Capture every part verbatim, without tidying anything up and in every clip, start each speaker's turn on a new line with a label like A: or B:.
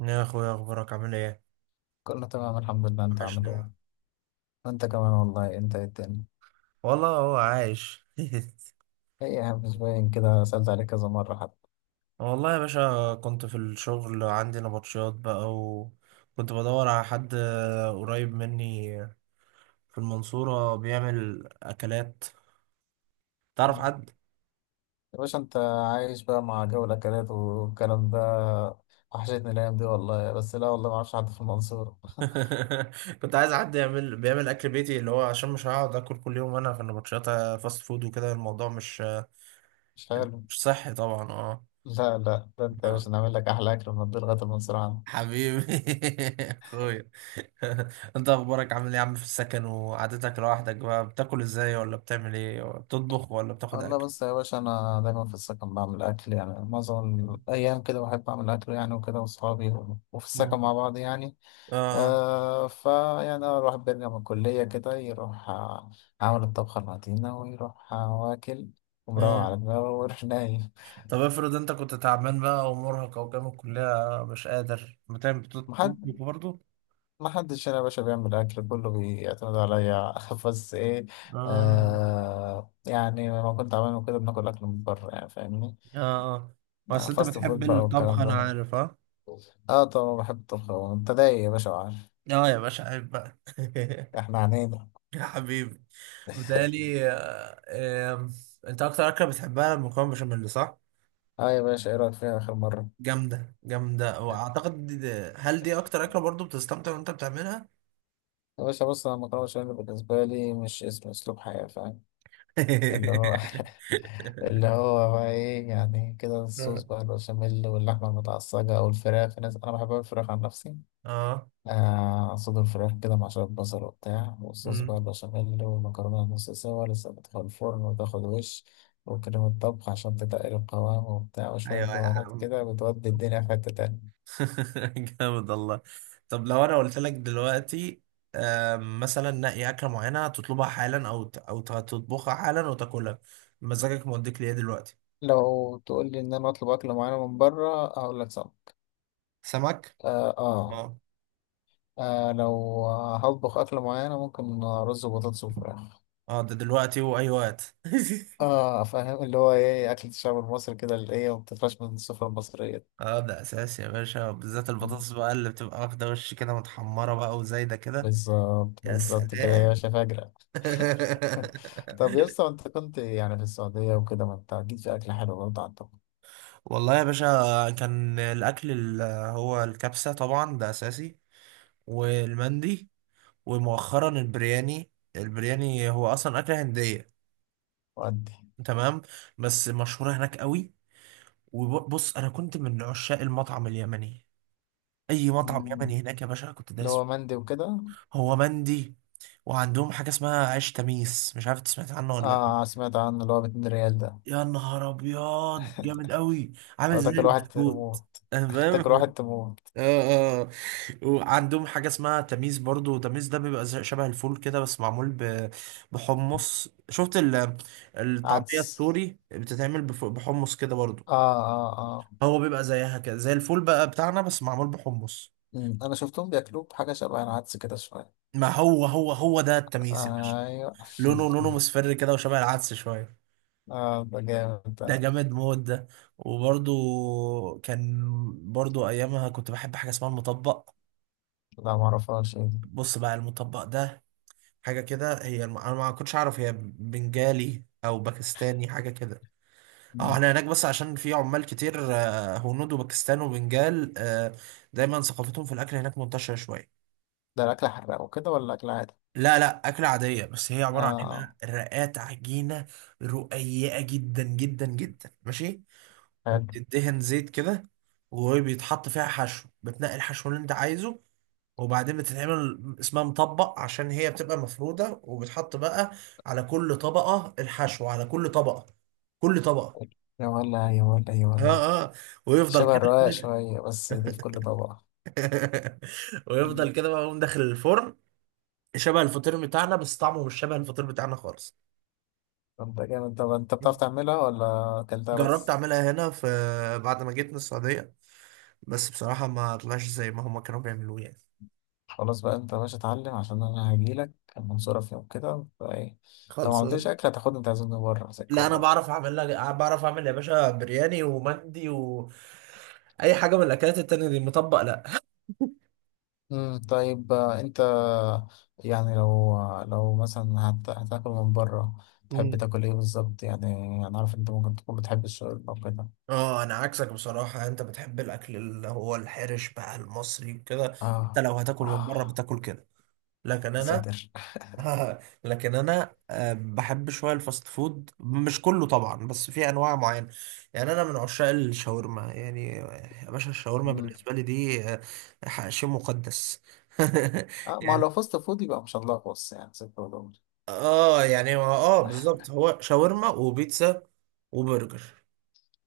A: يا اخويا، اخبارك عامل ايه؟
B: كله تمام الحمد لله، انت عامل
A: وحشنا.
B: ايه؟ وانت كمان والله. انت ايه التاني؟
A: والله هو عايش.
B: ايه يا عم مش باين كده، سألت عليك كذا مرة حتى.
A: والله يا باشا، كنت في الشغل عندي نبطشيات بقى، وكنت بدور على حد قريب مني في المنصورة بيعمل اكلات. تعرف
B: مم.
A: حد؟
B: يا باشا انت عايش بقى مع جو الاكلات والكلام ده، وحشتني الايام دي والله، بس لا والله ما اعرفش حد في المنصورة.
A: كنت عايز حد يعمل بيعمل اكل بيتي، اللي هو عشان مش هقعد اكل كل يوم انا في النبطشيات فاست فود وكده. الموضوع مش
B: مش حلو.
A: مش صحي طبعا.
B: لا لا ده انت يا
A: اه
B: باشا، نعمل لك احلى اكل من الدنيا لغاية المنصورة عندك.
A: حبيبي. اخويا. انت اخبارك عامل ايه يا عم؟ في السكن وقعدتك لوحدك بقى، بتاكل ازاي؟ ولا بتعمل ايه؟ ولا بتطبخ ولا بتاخد
B: والله
A: اكل؟
B: بس يا باشا انا دايما في السكن بعمل اكل يعني، معظم الايام كده بحب اعمل اكل يعني وكده، واصحابي وفي
A: مم.
B: السكن مع بعض يعني.
A: اه
B: آه فيعني أنا الواحد بيرجع من الكلية كده، يروح آه، عامل الطبخة المتينة، ويروح آه، واكل، ومروق
A: اه.
B: على دماغه ويروح نايم.
A: طب افرض انت كنت تعبان بقى ومرهق، او جامد الكلية مش قادر، بتعمل
B: محد
A: بتطبخ برضه؟
B: محدش هنا يا باشا بيعمل أكل، كله بيعتمد عليا. بس إيه،
A: آم،
B: آه يعني لما كنت عامل كده بناكل أكل من بره يعني، فاهمني؟
A: اه اه.
B: آه،
A: بس انت
B: فاست
A: بتحب
B: فود بقى
A: الطبخ،
B: والكلام
A: انا
B: ده.
A: عارف. اه
B: اه طبعا بحب الطبخ، وأنت دايق يا باشا وعارف.
A: اه يا باشا، عيب بقى.
B: احنا عنينا.
A: يا حبيبي، بتهيألي آه، آم، انت اكتر اكله بتحبها المكرونه بشاميل، صح؟
B: اه يا باشا، ايه رأيك فيها آخر مرة؟
A: جامدة جامدة. وأعتقد دي دي، هل دي أكتر أكلة برضو بتستمتع وأنت بتعملها؟
B: يا باشا بص، أنا المكرونة بشاميل بالنسبة لي مش اسم، أسلوب حياة، فاهم؟ اللي هو اللي هو بقى ايه يعني كده، الصوص
A: آه.
B: بقى البشاميل واللحمة المتعصجة أو الفراخ، في ناس، أنا بحب الفراخ عن نفسي.
A: آه.
B: آه، صدور الفراخ كده مع شوية بصل وبتاع، والصوص بقى
A: أمم.
B: البشاميل، والمكرونة نص سوا لسه، بتدخل الفرن وتاخد وش، وكريمة طبخ عشان تتقل القوام وبتاع، وشوية
A: أيوة يا
B: بهارات
A: عم.
B: كده بتودي الدنيا في حتة تانية.
A: جامد الله. طب لو أنا قلت لك دلوقتي، آم، مثلا نقي أكلة معينة تطلبها حالا، أو ت- أو ت- تطبخها حالا وتاكلها، مزاجك موديك ليه دلوقتي؟
B: لو تقول لي إن أنا أطلب أكل معين من بره، هقول لك صعب.
A: سمك.
B: آه, آه,
A: اه
B: آه لو هطبخ أكل معينة، ممكن رز وبطاطس وفراخ.
A: اه. ده دلوقتي وأي وقت.
B: اه فاهم، اللي هو ايه، اكل الشعب المصري كده، اللي ايه ما بتفرقش من السفرة المصرية.
A: اه ده أساسي يا باشا، بالذات
B: مم.
A: البطاطس بقى اللي بتبقى واخدة وش كده، متحمرة بقى وزايدة كده.
B: بالظبط
A: يا
B: بالظبط كده يا
A: سلام.
B: باشا، فاجرة. طب يا اسطى، انت كنت يعني في السعودية وكده، ما انت اكيد في اكل حلو برضه عندكم.
A: والله يا باشا، كان الأكل اللي هو الكبسة طبعا، ده أساسي، والمندي، ومؤخرا البرياني. البرياني هو أصلا أكلة هندية.
B: وأدي.
A: تمام. بس مشهورة هناك قوي. وبص، أنا كنت من عشاق المطعم اليمني. أي مطعم
B: مم.
A: يمني هناك يا باشا كنت
B: اللي
A: دايس فيه.
B: هو مندي وكده.
A: هو مندي. وعندهم حاجة اسمها عيش تميس، مش عارف أنت سمعت عنه ولا لأ.
B: اه سمعت عنه، اللي هو ب اتنين ريال ده.
A: يا نهار ابيض، جامد قوي. عامل
B: لو
A: زي
B: تاكل واحد
A: البسكوت.
B: تموت.
A: انا فاهم.
B: تاكل واحد تموت.
A: اه اه. وعندهم حاجه اسمها تميس برضو. تميس ده بيبقى زي- شبه الفول كده، بس معمول ب- بحمص. شفت ال- الطعميه
B: عدس.
A: السوري بتتعمل بف- بحمص كده برضو.
B: اه اه اه.
A: هو بيبقى زيها كده، زي الفول بقى بتاعنا، بس معمول بحمص.
B: مم. انا شفتهم بياكلوه بحاجة شبه العدس كده شوية.
A: ما هو هو هو ده التميس يا باشا.
B: ايوه.
A: لونه لونه مصفر كده، وشبه العدس شويه.
B: اه ده جامد.
A: ده جامد موت ده. وبرضو كان برضو ايامها كنت بحب حاجه اسمها المطبق.
B: لا معرفهاش، ايه دي؟
A: بص بقى، المطبق ده حاجه كده. هي الم... انا ما كنتش اعرف هي بنجالي او باكستاني، حاجه كده. اه
B: مم.
A: احنا هناك، بس عشان في عمال كتير، آه، هنود وباكستان وبنجال، آه، دايما ثقافتهم في الاكل هناك منتشره شويه.
B: ده الأكل حراق وكده ولا أكل عادي؟
A: لا لا، اكله عاديه. بس هي عباره عن ايه بقى؟
B: آه.
A: رقات عجينه رقيقه جدا جدا جدا، ماشي.
B: حلو.
A: وبتدهن زيت كده، وبيتحط فيها حشو. بتنقي الحشو اللي انت عايزه، وبعدين بتتعمل اسمها مطبق عشان هي بتبقى مفرودة. وبتحط بقى على كل طبقة الحشو، على كل طبقة، كل طبقة.
B: يا ولا يا ولا يا ولا.
A: اه اه، ويفضل
B: شبه
A: كده
B: الرقاق
A: كده.
B: شوية، بس دي في كل طبق. مم.
A: ويفضل كده بقى، يقوم داخل الفرن. شبه الفطير بتاعنا، بس طعمه مش شبه الفطير بتاعنا خالص.
B: طب ده جامد، طب أنت بتعرف تعملها ولا أكلتها
A: جربت
B: بس؟
A: اعملها هنا في، بعد ما جيت من السعودية. بس بصراحة ما طلعش زي ما هما كانوا بيعملوه يعني.
B: خلاص بقى أنت يا باشا اتعلم، عشان أنا هجيلك المنصورة في يوم كده، فإيه لو ما
A: خالص.
B: عملتش أكل هتاخدني تعزمني بره زي
A: لا انا
B: الكل.
A: بعرف اعمل لها، بعرف اعمل يا باشا برياني ومندي و اي حاجه من الاكلات التانية دي. مطبق لا.
B: مم، طيب آه، انت يعني لو آه، لو مثلا هت- هتاكل من بره، تحب
A: مم.
B: تاكل ايه بالظبط يعني؟ انا عارف انت ممكن تكون بتحب الشاورما وكده.
A: اه انا عكسك بصراحه. انت بتحب الاكل اللي هو الحرش بقى، المصري وكده. انت
B: اه
A: لو هتاكل من بره
B: اه
A: بتاكل كده. لكن
B: يا
A: انا.
B: ساتر.
A: لكن انا آه، بحب شويه الفاست فود، مش كله طبعا، بس في انواع معينه. يعني انا من عشاق الشاورما يعني. آه، يا باشا، الشاورما
B: مم.
A: بالنسبه لي دي آه، شيء مقدس.
B: آه ما هو
A: يعني
B: لو فاست فود يبقى مش هنلخبص يعني، ستة ودور.
A: اه، يعني هو اه بالظبط، هو شاورما وبيتزا وبرجر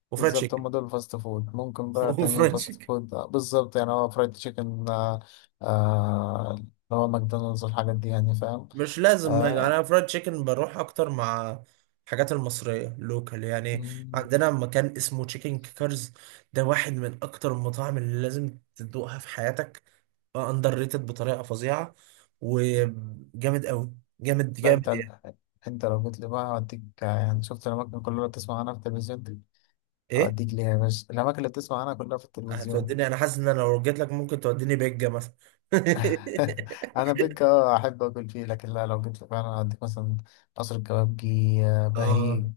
A: وفرايد
B: بالظبط،
A: تشيكن.
B: هم دول فاست فود. ممكن بقى تاني
A: وفرايد
B: فاست
A: تشيكن
B: فود آه، بالظبط يعني هو فرايد تشيكن آه. آه، اللي هو ماكدونالدز والحاجات دي يعني، فاهم؟
A: مش لازم.
B: آه.
A: انا فرايد تشيكن بروح اكتر مع الحاجات المصرية، لوكال يعني.
B: مم.
A: عندنا مكان اسمه تشيكن كيكرز. ده واحد من اكتر المطاعم اللي لازم تدوقها في حياتك. اندر ريتد بطريقة فظيعة، وجامد قوي. جامد
B: لا انت
A: جامد يعني.
B: انت لو جيت لي بقى هوديك يعني، شفت الاماكن كلها اللي بتسمع عنها في التلفزيون دي،
A: ايه،
B: هوديك ليها يا باشا، الاماكن اللي بتسمع عنها كلها في التلفزيون دي.
A: هتوديني؟ انا حاسس ان انا لو جيت لك ممكن توديني بيجا مثلا.
B: انا بيك اه احب اكل فيه، لكن لا لو جيت لي فعلا هوديك مثلا قصر الكبابجي، آه،
A: اه.
B: بهيج،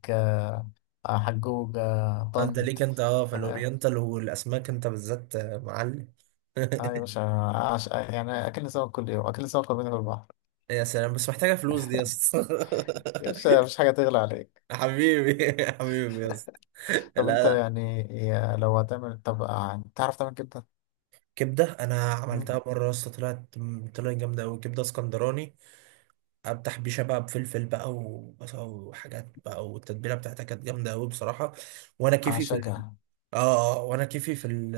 B: آه، حجوج، آه،
A: آه، انت ليك،
B: طنط،
A: انت اه في
B: فاهم؟
A: الاورينتال والاسماك، انت بالذات آه، معلم.
B: اه يا باشا، عش... يعني اكلنا سمك كل يوم، اكلنا سمك كل يوم في البحر.
A: يا سلام، بس محتاجه فلوس دي يا اسطى.
B: يا باشا مفيش حاجه تغلى عليك.
A: حبيبي. حبيبي يا اسطى. لا
B: طب انت
A: لا.
B: يعني يا- لو هتعمل، طب آه، تعرف تعمل كبده؟
A: كبده انا عملتها
B: مم.
A: مره يا اسطى، طلعت طلعت جامده قوي. كبده اسكندراني، افتح بيشه بقى بفلفل بقى وبصل وحاجات بقى، والتتبيله بتاعتها كانت جامده قوي بصراحه. وانا كيفي في ال...
B: اعشقها.
A: اه اه. وانا كيفي في ال...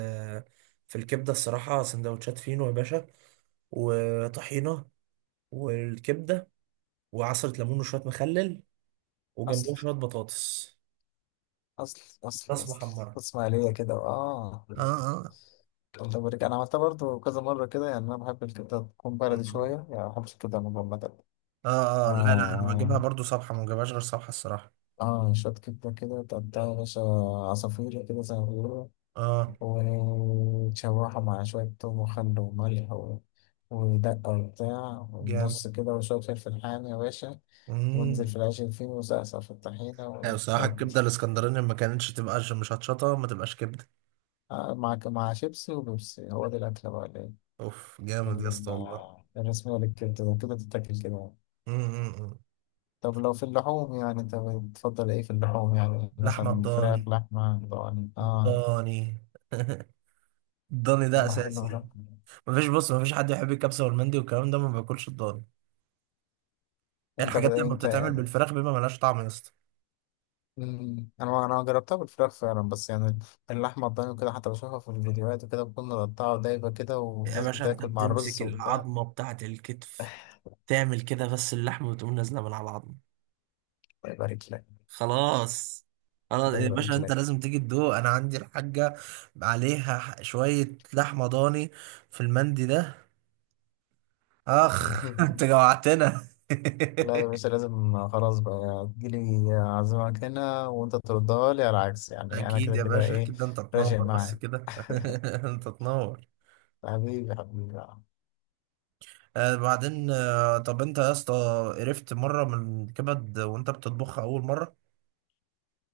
A: في الكبده الصراحه، سندوتشات فينو يا باشا، وطحينه، والكبده، وعصرة ليمون، وشوية مخلل،
B: اصلا
A: وجنبهم شوية بطاطس،
B: اصل اصل
A: بطاطس
B: اصل
A: محمرة.
B: اسماعيليه كده اه.
A: اه اه.
B: كبده بريك انا عملتها برضو كذا مره كده يعني، انا بحب الكبده تكون
A: م-
B: بلدي
A: م.
B: شويه يعني، ما بحبش الكبده المجمده.
A: اه اه، لا لا، انا بجيبها
B: اه
A: برضو صبحة، ما بجيبهاش غير صبحة الصراحة.
B: اه شويه كبده كده تقطعها يا باشا، عصافير كده زي ما بيقولوا،
A: اه
B: وتشوحها مع شويه توم وخل وملح و... ودقه وبتاع
A: جامد.
B: والنص كده، وشويه فلفل حامي يا باشا، وانزل
A: امم.
B: في العيش الفين وسقسق في
A: ايوه
B: الطحينه
A: الصراحة،
B: وودي.
A: الكبدة الاسكندراني ما كانتش تبقى ش- مش هتشطة، ما تبقاش كبدة.
B: آه، مع مع شيبسي وبيبسي، هو ده الاكله بقى.
A: اوف جامد يا اسطى، والله.
B: ال- الرسم ولا الكبدة ده كده بتتاكل كده.
A: امم.
B: طب لو في اللحوم يعني، انت بتفضل ايه في اللحوم يعني؟
A: لحمة
B: مثلا فراخ،
A: الضاني.
B: لحمة ضاني، اه.
A: الضاني. الضاني
B: طب
A: ده
B: ما حلو
A: اساسي.
B: ده.
A: مفيش. بص، مفيش حد يحب الكبسة والمندي والكلام ده ما باكلش الضاني. ايه،
B: انت ب...
A: الحاجات دي لما
B: انت
A: بتتعمل
B: يعني.
A: بالفراخ بيبقى ملهاش طعم يا اسطى.
B: مم. انا انا جربتها بالفراخ فعلا، بس يعني اللحمة الضاني وكده، حتى بشوفها في الفيديوهات وكده بكون مقطعة دايبة كده،
A: يا
B: والناس
A: باشا، انت
B: بتاكل مع
A: بتمسك
B: الرز وبتاع.
A: العظمة بتاعة الكتف، تعمل كده بس، اللحمة بتقوم نازلة من على العظمة.
B: الله يبارك لك.
A: خلاص. خلاص
B: الله
A: يا باشا،
B: يبارك
A: انت
B: لك.
A: لازم تيجي تدوق. انا عندي الحاجة عليها، ح- شوية لحمة ضاني في المندي ده. اخ. انت جوعتنا.
B: لا يا باشا لازم خلاص بقى، تجيلي أعزمك هنا وأنت تردها لي، على العكس يعني أنا
A: اكيد
B: كده
A: يا
B: كده
A: باشا،
B: إيه،
A: اكيد، ده انت
B: راشق
A: تنور بس
B: معاك.
A: كده. انت تنور.
B: حبيبي حبيبي.
A: آه بعدين، آه طب انت يا اسطى، قرفت مرة من كبد وانت بتطبخها اول مرة؟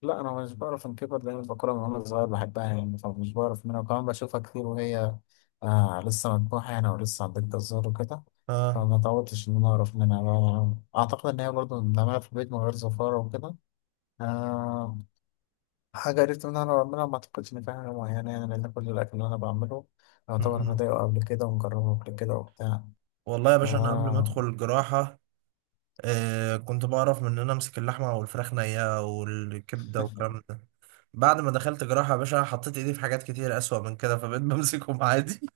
B: لا أنا مش بعرف أنكبر، لأن البقرة من وأنا صغير بحبها يعني، فمش بعرف منها، وكمان بشوفها كتير وهي آه لسه مذبوحة يعني، ولسه عندك الزهر وكده، فما اتعودتش إن أنا أعرف منها بقى. أعتقد إن هي برضه بنعملها في البيت من غير زفارة وكده. آه. حاجة عرفت إن أنا بعملها، ما أعتقدش إن في حاجة معينة يعني، لأن كل الأكل اللي أنا بعمله يعتبر أنا
A: اه
B: دايقه قبل كده ومجربه قبل كده وبتاع.
A: والله يا
B: ف،
A: باشا، انا قبل ما ادخل الجراحة، آه كنت بعرف من ان انا امسك اللحمة والفراخ نية والكبدة والكلام ده. بعد ما دخلت جراحة يا باشا، حطيت ايدي في حاجات كتير اسوأ من كده، فبقيت بمسكهم عادي.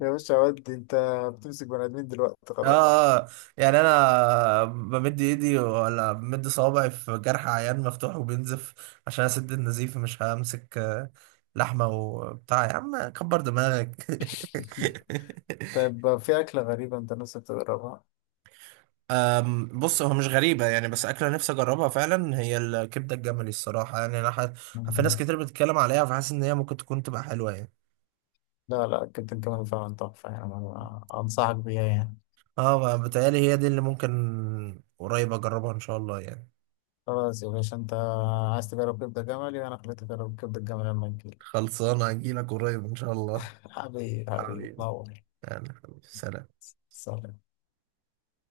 B: يا باشا ودي أنت بتمسك بني آدمين دلوقتي
A: اه.
B: خلاص.
A: آه، يعني انا بمد ايدي ولا بمد صوابعي في جرح عيان مفتوح وبينزف عشان اسد النزيف، مش همسك آه، لحمة وبتاع. يا عم كبر دماغك.
B: طيب في أكلة غريبة أنت نفسك تجربها؟
A: أم، بص، هو مش غريبة يعني، بس أكلة نفسي أجربها فعلا، هي الكبدة الجملي الصراحة. يعني أنا ح... في ناس
B: مم.
A: كتير بتتكلم عليها، فحاسس إن هي ممكن تكون تبقى حلوة يعني.
B: لا لا، أكلت الجمل فعلا تحفة يعني، أنا أنصحك بيها يعني.
A: أه بتهيألي هي دي اللي ممكن قريب أجربها إن شاء الله يعني.
B: خلاص يا باشا أنت عايز تجرب كبدة جملي، وأنا خليتك تجرب كبدة جمل لما تجيلي.
A: خلصانة، أجيلك قريب إن شاء الله.
B: حبيبي حبيبي
A: حبيبي،
B: تنور.
A: يعني حبيبي، سلام.
B: سلام.